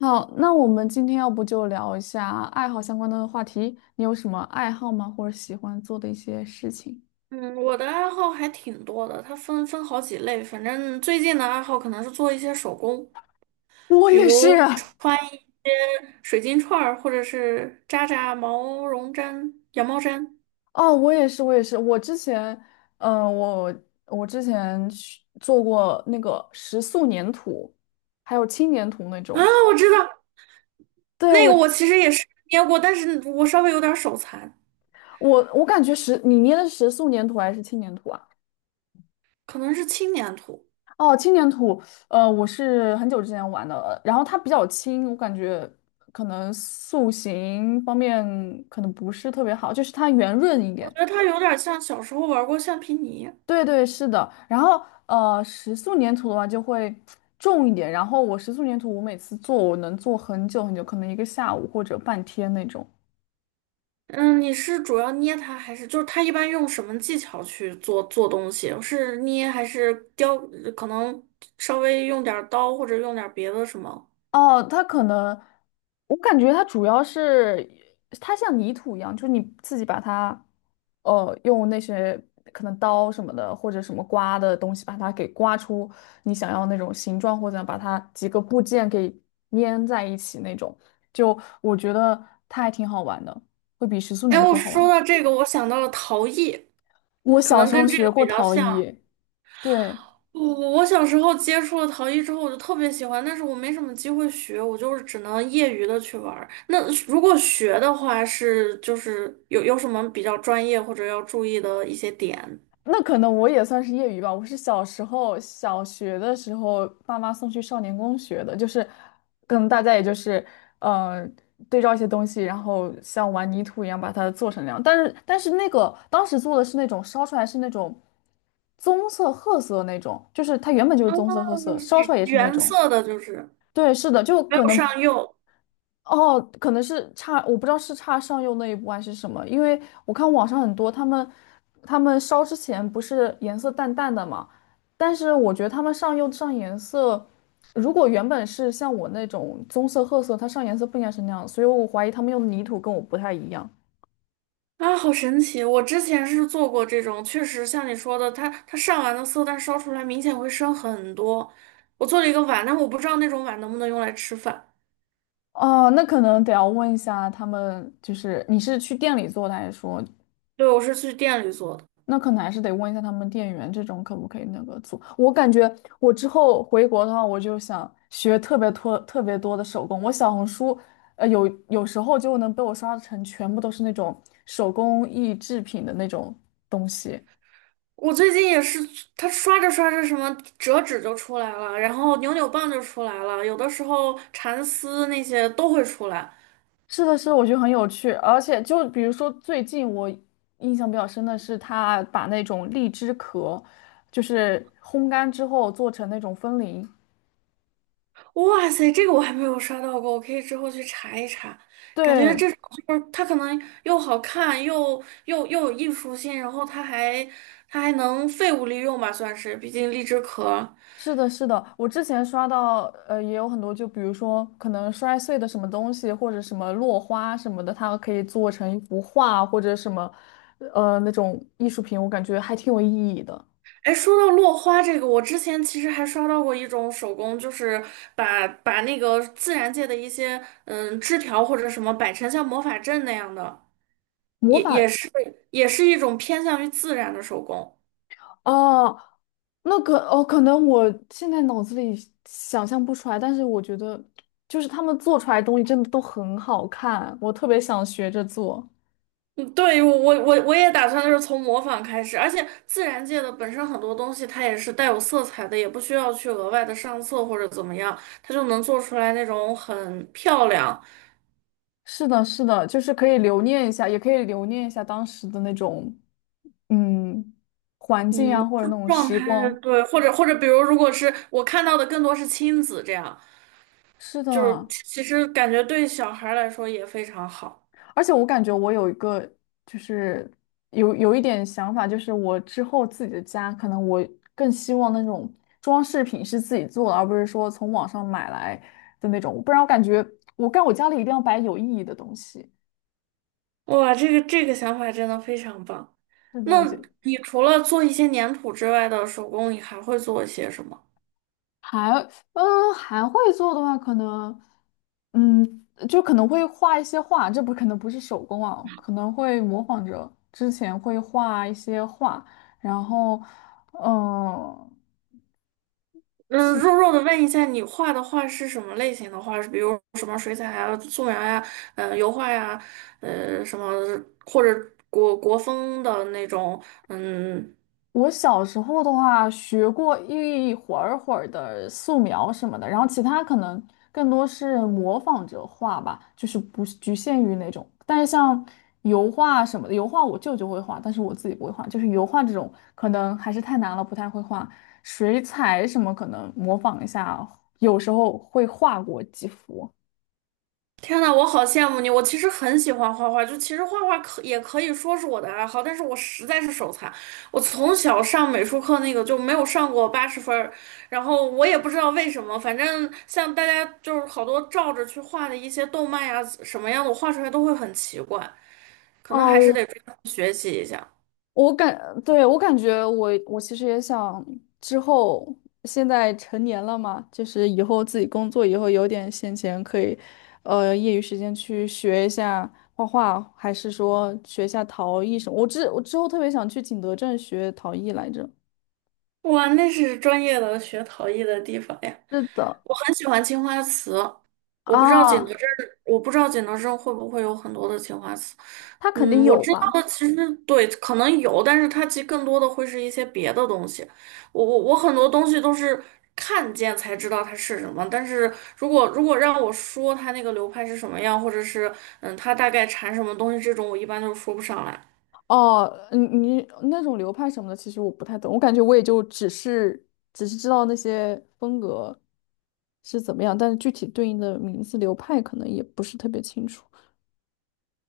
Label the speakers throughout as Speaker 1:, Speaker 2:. Speaker 1: 好，那我们今天要不就聊一下爱好相关的话题。你有什么爱好吗？或者喜欢做的一些事情？
Speaker 2: 嗯，我的爱好还挺多的，它分好几类。反正最近的爱好可能是做一些手工，
Speaker 1: 我
Speaker 2: 比
Speaker 1: 也是
Speaker 2: 如
Speaker 1: 啊。
Speaker 2: 穿一些水晶串儿，或者是扎扎毛绒毡、羊毛毡。
Speaker 1: 哦，我也是，我也是。我之前，呃，我我之前去做过那个食塑粘土，还有轻粘土那
Speaker 2: 啊，
Speaker 1: 种。
Speaker 2: 我知道
Speaker 1: 对，
Speaker 2: 那
Speaker 1: 我，
Speaker 2: 个，我其实也是捏过，但是我稍微有点手残，
Speaker 1: 我感觉你捏的是食塑粘土还是轻粘土啊？
Speaker 2: 可能是轻粘土。
Speaker 1: 哦，轻粘土。我是很久之前玩的，然后它比较轻，我感觉可能塑形方面可能不是特别好，就是它圆润一
Speaker 2: 我
Speaker 1: 点。
Speaker 2: 觉得它有点像小时候玩过橡皮泥。
Speaker 1: 对对，是的。然后石塑粘土的话就会重一点，然后我石塑粘土我每次做我能做很久很久，可能一个下午或者半天那种。
Speaker 2: 嗯，你是主要捏它，还是就是它一般用什么技巧去做做东西？是捏还是雕？可能稍微用点儿刀或者用点儿别的什么？
Speaker 1: 哦，它可能，我感觉它主要是它像泥土一样，就是你自己把它，用那些可能刀什么的或者什么刮的东西把它给刮出你想要那种形状，或者把它几个部件给粘在一起那种。就我觉得它还挺好玩的，会比时速
Speaker 2: 哎，
Speaker 1: 粘
Speaker 2: 我
Speaker 1: 土好玩。
Speaker 2: 说到这个，我想到了陶艺，
Speaker 1: 我
Speaker 2: 可
Speaker 1: 小
Speaker 2: 能
Speaker 1: 时
Speaker 2: 跟
Speaker 1: 候
Speaker 2: 这个
Speaker 1: 学过
Speaker 2: 比较
Speaker 1: 陶
Speaker 2: 像。
Speaker 1: 艺。对。
Speaker 2: 我我小时候接触了陶艺之后，我就特别喜欢，但是我没什么机会学，我就是只能业余的去玩儿。那如果学的话，是就是有什么比较专业或者要注意的一些点？
Speaker 1: 那可能我也算是业余吧，我是小时候小学的时候，爸妈送去少年宫学的，就是可能大家也就是呃对照一些东西，然后像玩泥土一样把它做成那样。但是那个当时做的是那种烧出来是那种棕色褐色那种，就是它原本就是棕色褐
Speaker 2: 就
Speaker 1: 色，
Speaker 2: 是
Speaker 1: 烧出来也是那
Speaker 2: 原
Speaker 1: 种。
Speaker 2: 色的，就是
Speaker 1: 对，是的，就
Speaker 2: 没
Speaker 1: 可
Speaker 2: 有上
Speaker 1: 能，
Speaker 2: 釉。
Speaker 1: 哦，可能是差，我不知道是差上釉那一步还是什么，因为我看网上很多他们，他们烧之前不是颜色淡淡的嘛，但是我觉得他们上釉上颜色，如果原本是像我那种棕色、褐色，它上颜色不应该是那样，所以我怀疑他们用的泥土跟我不太一样。
Speaker 2: 啊，好神奇！我之前是做过这种，确实像你说的，它上完的色，但烧出来明显会深很多。我做了一个碗，但我不知道那种碗能不能用来吃饭。
Speaker 1: 哦，那可能得要问一下他们，就是你是去店里做的，还是说
Speaker 2: 对，我是去店里做的。
Speaker 1: 那可能还是得问一下他们店员，这种可不可以那个做？我感觉我之后回国的话，我就想学特别多、特别多的手工。我小红书，有时候就能被我刷成全部都是那种手工艺制品的那种东西。
Speaker 2: 我最近也是，它刷着刷着什么折纸就出来了，然后扭扭棒就出来了，有的时候蚕丝那些都会出来。
Speaker 1: 是的，是的，我觉得很有趣。而且就比如说最近我印象比较深的是，他把那种荔枝壳，就是烘干之后做成那种风铃。
Speaker 2: 哇塞，这个我还没有刷到过，我可以之后去查一查。感觉
Speaker 1: 对。
Speaker 2: 这种就是它可能又好看，又有艺术性，然后它还能废物利用吧，算是，毕竟荔枝壳。
Speaker 1: 是的，是的，我之前刷到，也有很多，就比如说可能摔碎的什么东西，或者什么落花什么的，它可以做成一幅画，或者什么，那种艺术品，我感觉还挺有意义的。
Speaker 2: 哎，说到落花这个，我之前其实还刷到过一种手工，就是把那个自然界的一些枝条或者什么摆成像魔法阵那样的，
Speaker 1: 魔
Speaker 2: 也也
Speaker 1: 法
Speaker 2: 是也是一种偏向于自然的手工。
Speaker 1: 哦，那个哦，可能我现在脑子里想象不出来，但是我觉得就是他们做出来的东西真的都很好看，我特别想学着做。
Speaker 2: 嗯，对，我也打算就是从模仿开始，而且自然界的本身很多东西它也是带有色彩的，也不需要去额外的上色或者怎么样，它就能做出来那种很漂亮，
Speaker 1: 是的，是的，就是可以留念一下，也可以留念一下当时的那种，嗯，环境啊，
Speaker 2: 嗯，
Speaker 1: 或者
Speaker 2: 就
Speaker 1: 那种
Speaker 2: 状
Speaker 1: 时
Speaker 2: 态
Speaker 1: 光。
Speaker 2: 对，或者比如如果是我看到的更多是亲子这样，
Speaker 1: 是
Speaker 2: 就是
Speaker 1: 的，
Speaker 2: 其实感觉对小孩儿来说也非常好。
Speaker 1: 而且我感觉我有一个，就是有一点想法，就是我之后自己的家，可能我更希望那种装饰品是自己做的，而不是说从网上买来的那种，不然我感觉我干我家里一定要摆有意义的东西。
Speaker 2: 哇，这个想法真的非常棒。
Speaker 1: 是的，
Speaker 2: 那
Speaker 1: 就
Speaker 2: 你除了做一些粘土之外的手工，你还会做一些什么？
Speaker 1: 还，嗯，还会做的话，可能。嗯，就可能会画一些画，这不可能不是手工啊，可能会模仿着之前会画一些画，然后，嗯、
Speaker 2: 嗯，
Speaker 1: 其
Speaker 2: 弱弱的问一下，你画的画是什么类型的画？是比如什么水彩啊、素描呀、油画呀、什么或者国风的那种？嗯，
Speaker 1: 我小时候的话，学过一会儿会儿的素描什么的，然后其他可能更多是模仿着画吧，就是不是局限于那种。但是像油画什么的，油画我舅舅会画，但是我自己不会画。就是油画这种，可能还是太难了，不太会画。水彩什么可能模仿一下，有时候会画过几幅。
Speaker 2: 天呐，我好羡慕你！我其实很喜欢画画，就其实画画可也可以说是我的爱好，但是我实在是手残，我从小上美术课那个就没有上过80分儿，然后我也不知道为什么，反正像大家就是好多照着去画的一些动漫呀什么样的，我画出来都会很奇怪。可能还是
Speaker 1: 哦，
Speaker 2: 得专门学习一下。
Speaker 1: 我感，对，我感觉我其实也想之后，现在成年了嘛，就是以后自己工作以后有点闲钱，可以，业余时间去学一下画画，还是说学一下陶艺什么？我之后特别想去景德镇学陶艺来着。
Speaker 2: 哇，那是专业的学陶艺的地方呀！
Speaker 1: 是的。
Speaker 2: 我很喜欢青花瓷，我不知道景德
Speaker 1: 啊，
Speaker 2: 镇，我不知道景德镇会不会有很多的青花瓷。
Speaker 1: 他肯定
Speaker 2: 嗯，我
Speaker 1: 有
Speaker 2: 知道的
Speaker 1: 吧。
Speaker 2: 其实对，可能有，但是它其实更多的会是一些别的东西。我很多东西都是看见才知道它是什么，但是如果让我说它那个流派是什么样，或者是它大概产什么东西这种，我一般都说不上来。
Speaker 1: 哦，你那种流派什么的，其实我不太懂，我感觉我也就只是只是知道那些风格是怎么样，但是具体对应的名字流派可能也不是特别清楚。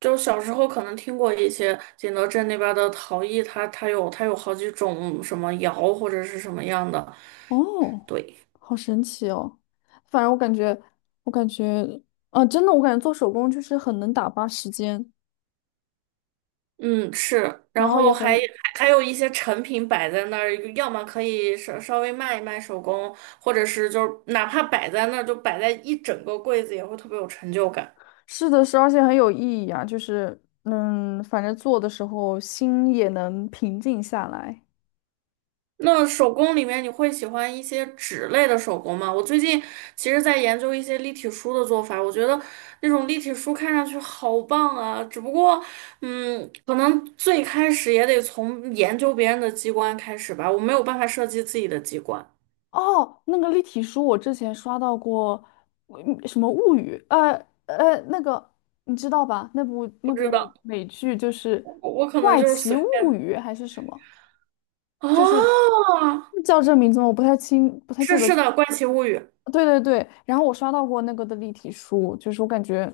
Speaker 2: 就小时候可能听过一些景德镇那边的陶艺，它有好几种什么窑或者是什么样的，
Speaker 1: 哦，
Speaker 2: 对，
Speaker 1: 好神奇哦！反正我感觉，我感觉，啊，真的，我感觉做手工就是很能打发时间，
Speaker 2: 嗯是，
Speaker 1: 然
Speaker 2: 然
Speaker 1: 后也
Speaker 2: 后还
Speaker 1: 很。
Speaker 2: 还有一些成品摆在那儿，要么可以稍微卖一卖手工，或者是就是哪怕摆在那儿就摆在一整个柜子也会特别有成就感。
Speaker 1: 是的是，而且很有意义啊，就是，嗯，反正做的时候心也能平静下来。
Speaker 2: 那手工里面你会喜欢一些纸类的手工吗？我最近其实在研究一些立体书的做法，我觉得那种立体书看上去好棒啊，只不过，可能最开始也得从研究别人的机关开始吧，我没有办法设计自己的机关，
Speaker 1: 哦，那个立体书我之前刷到过，嗯什么物语，那个你知道吧？那部那
Speaker 2: 不知
Speaker 1: 部
Speaker 2: 道，
Speaker 1: 美剧就是
Speaker 2: 我可能
Speaker 1: 《怪
Speaker 2: 就是
Speaker 1: 奇
Speaker 2: 随
Speaker 1: 物
Speaker 2: 便。
Speaker 1: 语》还是什么？
Speaker 2: 哦，
Speaker 1: 就是叫这名字吗？我不太清，不太记
Speaker 2: 是
Speaker 1: 得。
Speaker 2: 是的，《怪奇物语》，
Speaker 1: 对对对，然后我刷到过那个的立体书，就是我感觉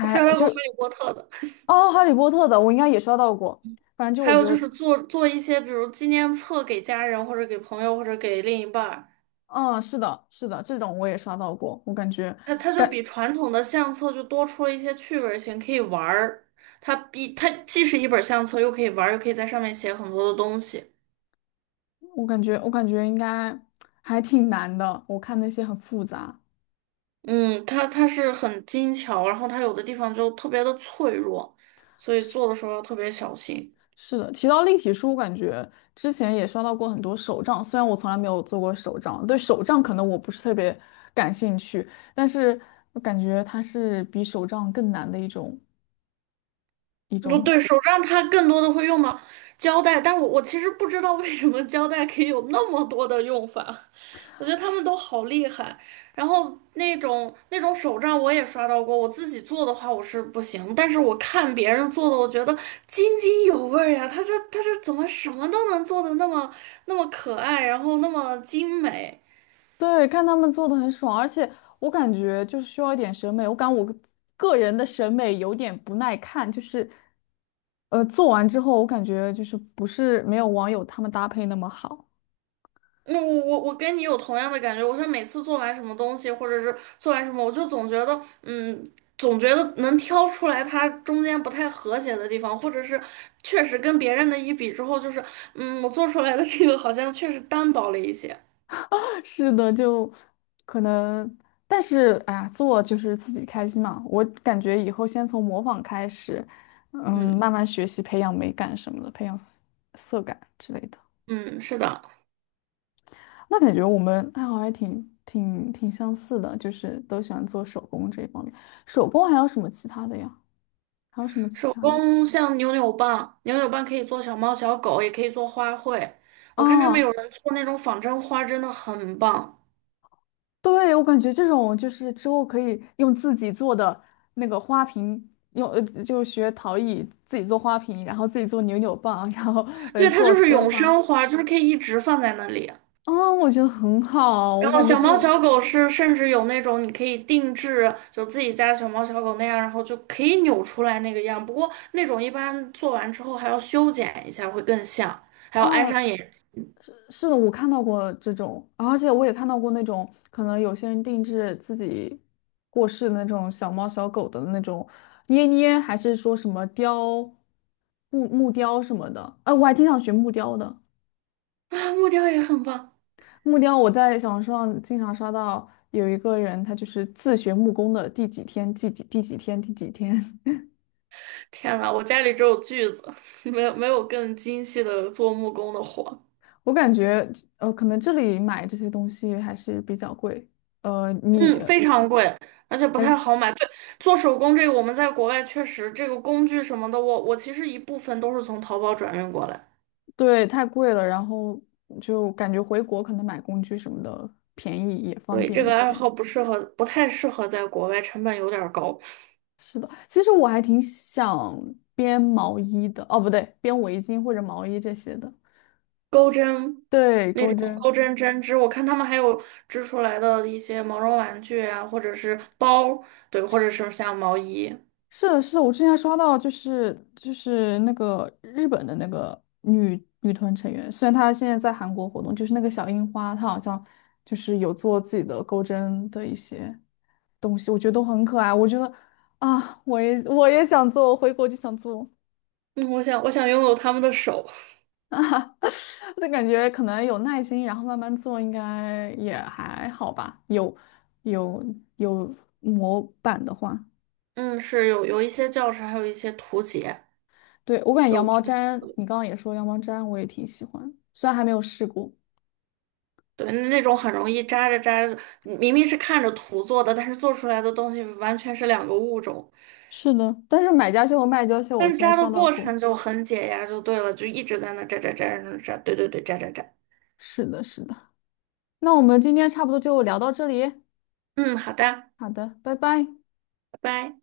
Speaker 2: 我刷到
Speaker 1: 就，
Speaker 2: 过《哈利波特》的。
Speaker 1: 哦，《哈利波特》的我应该也刷到过，反正就
Speaker 2: 还
Speaker 1: 我觉
Speaker 2: 有就
Speaker 1: 得，
Speaker 2: 是做做一些，比如纪念册给家人或者给朋友或者给另一半儿。
Speaker 1: 嗯，是的，是的，这种我也刷到过，我感觉。
Speaker 2: 它就
Speaker 1: 感。
Speaker 2: 比传统的相册就多出了一些趣味性，可以玩儿。它既是一本相册，又可以玩儿又可以在上面写很多的东西。
Speaker 1: 我感觉，我感觉应该还挺难的。我看那些很复杂。
Speaker 2: 嗯，它是很精巧，然后它有的地方就特别的脆弱，所以
Speaker 1: 是
Speaker 2: 做的时候要特别小心。
Speaker 1: 是的，提到立体书，我感觉之前也刷到过很多手账，虽然我从来没有做过手账，对手账可能我不是特别感兴趣，但是我感觉它是比手账更难的一种一
Speaker 2: 不
Speaker 1: 种。
Speaker 2: 对，手账它更多的会用到胶带，但我其实不知道为什么胶带可以有那么多的用法，我觉得他们都好厉害。然后那种手账我也刷到过，我自己做的话我是不行，但是我看别人做的，我觉得津津有味儿呀，他这怎么什么都能做的那么可爱，然后那么精美。
Speaker 1: 对，看他们做的很爽，而且我感觉就是需要一点审美，我个个人的审美有点不耐看，就是做完之后我感觉就是不是没有网友他们搭配那么好。
Speaker 2: 那我跟你有同样的感觉，我是每次做完什么东西，或者是做完什么，我就总觉得，总觉得能挑出来它中间不太和谐的地方，或者是确实跟别人的一比之后，就是，我做出来的这个好像确实单薄了一些。
Speaker 1: 是的，就可能，但是哎呀，做就是自己开心嘛。我感觉以后先从模仿开始，嗯，
Speaker 2: 嗯
Speaker 1: 慢慢学习培养美感什么的，培养色感之类的。
Speaker 2: 嗯，是的，
Speaker 1: 那感觉我们爱好还挺相似的，就是都喜欢做手工这一方面。手工还有什么其他的呀？还有什么其
Speaker 2: 手
Speaker 1: 他类型？
Speaker 2: 工像扭扭棒，可以做小猫小狗，也可以做花卉。我看他们
Speaker 1: 啊？
Speaker 2: 有人做那种仿真花，真的很棒。
Speaker 1: 对，我感觉这种就是之后可以用自己做的那个花瓶，用就学陶艺自己做花瓶，然后自己做扭扭棒，然后
Speaker 2: 对，它
Speaker 1: 做
Speaker 2: 就是
Speaker 1: 鲜
Speaker 2: 永
Speaker 1: 花。
Speaker 2: 生花，就是可以一直放在那里。
Speaker 1: 哦，我觉得很好，我
Speaker 2: 然后
Speaker 1: 感觉
Speaker 2: 小
Speaker 1: 这
Speaker 2: 猫
Speaker 1: 种
Speaker 2: 小狗是甚至有那种你可以定制，就自己家小猫小狗那样，然后就可以扭出来那个样。不过那种一般做完之后还要修剪一下，会更像，还要安
Speaker 1: 哦，
Speaker 2: 上眼
Speaker 1: 是是的，我看到过这种，而且我也看到过那种可能有些人定制自己过世那种小猫小狗的那种捏捏，还是说什么木雕什么的。哎、我还挺想学木雕的。
Speaker 2: 啊，木雕也很棒。
Speaker 1: 木雕，我在小红书上经常刷到有一个人，他就是自学木工的第几天、第几天、第几天。
Speaker 2: 天呐，我家里只有锯子，没有更精细的做木工的活。
Speaker 1: 我感觉，可能这里买这些东西还是比较贵。呃，你，
Speaker 2: 嗯，
Speaker 1: 呃
Speaker 2: 非常贵，而且不太好买。对，做手工这个我们在国外确实这个工具什么的，我其实一部分都是从淘宝转运过来。
Speaker 1: 对，太贵了，然后就感觉回国可能买工具什么的便宜也方
Speaker 2: 对，
Speaker 1: 便
Speaker 2: 这
Speaker 1: 一
Speaker 2: 个爱
Speaker 1: 些。
Speaker 2: 好不适合，不太适合在国外，成本有点儿高。
Speaker 1: 是的，其实我还挺想编毛衣的，哦，不对，编围巾或者毛衣这些的。
Speaker 2: 钩针、
Speaker 1: 对，钩针。
Speaker 2: 钩针、针织，我看他们还有织出来的一些毛绒玩具啊，或者是包，对，或者是像毛衣。
Speaker 1: 是的，是的，我之前还刷到，就是那个日本的那个女团成员，虽然她现在在韩国活动，就是那个小樱花，她好像就是有做自己的钩针的一些东西，我觉得都很可爱。我觉得，啊，我也想做，我回国就想做。
Speaker 2: 嗯，我想拥有他们的手。
Speaker 1: 啊，那感觉可能有耐心，然后慢慢做，应该也还好吧。有有模板的话。
Speaker 2: 嗯，是有一些教程，还有一些图解，
Speaker 1: 对，我感觉羊
Speaker 2: 就
Speaker 1: 毛毡，你刚刚也说羊毛毡，我也挺喜欢，虽然还没有试过。
Speaker 2: 对那种很容易扎着扎着，明明是看着图做的，但是做出来的东西完全是两个物种。
Speaker 1: 是的，但是买家秀和卖家秀我
Speaker 2: 但是
Speaker 1: 之前
Speaker 2: 扎的
Speaker 1: 刷到
Speaker 2: 过
Speaker 1: 过。
Speaker 2: 程就很解压，就对了，就一直在那扎扎扎扎扎，对对对，扎扎扎。
Speaker 1: 是的，是的。那我们今天差不多就聊到这里。
Speaker 2: 嗯，好的，
Speaker 1: 好的，拜拜。
Speaker 2: 拜拜。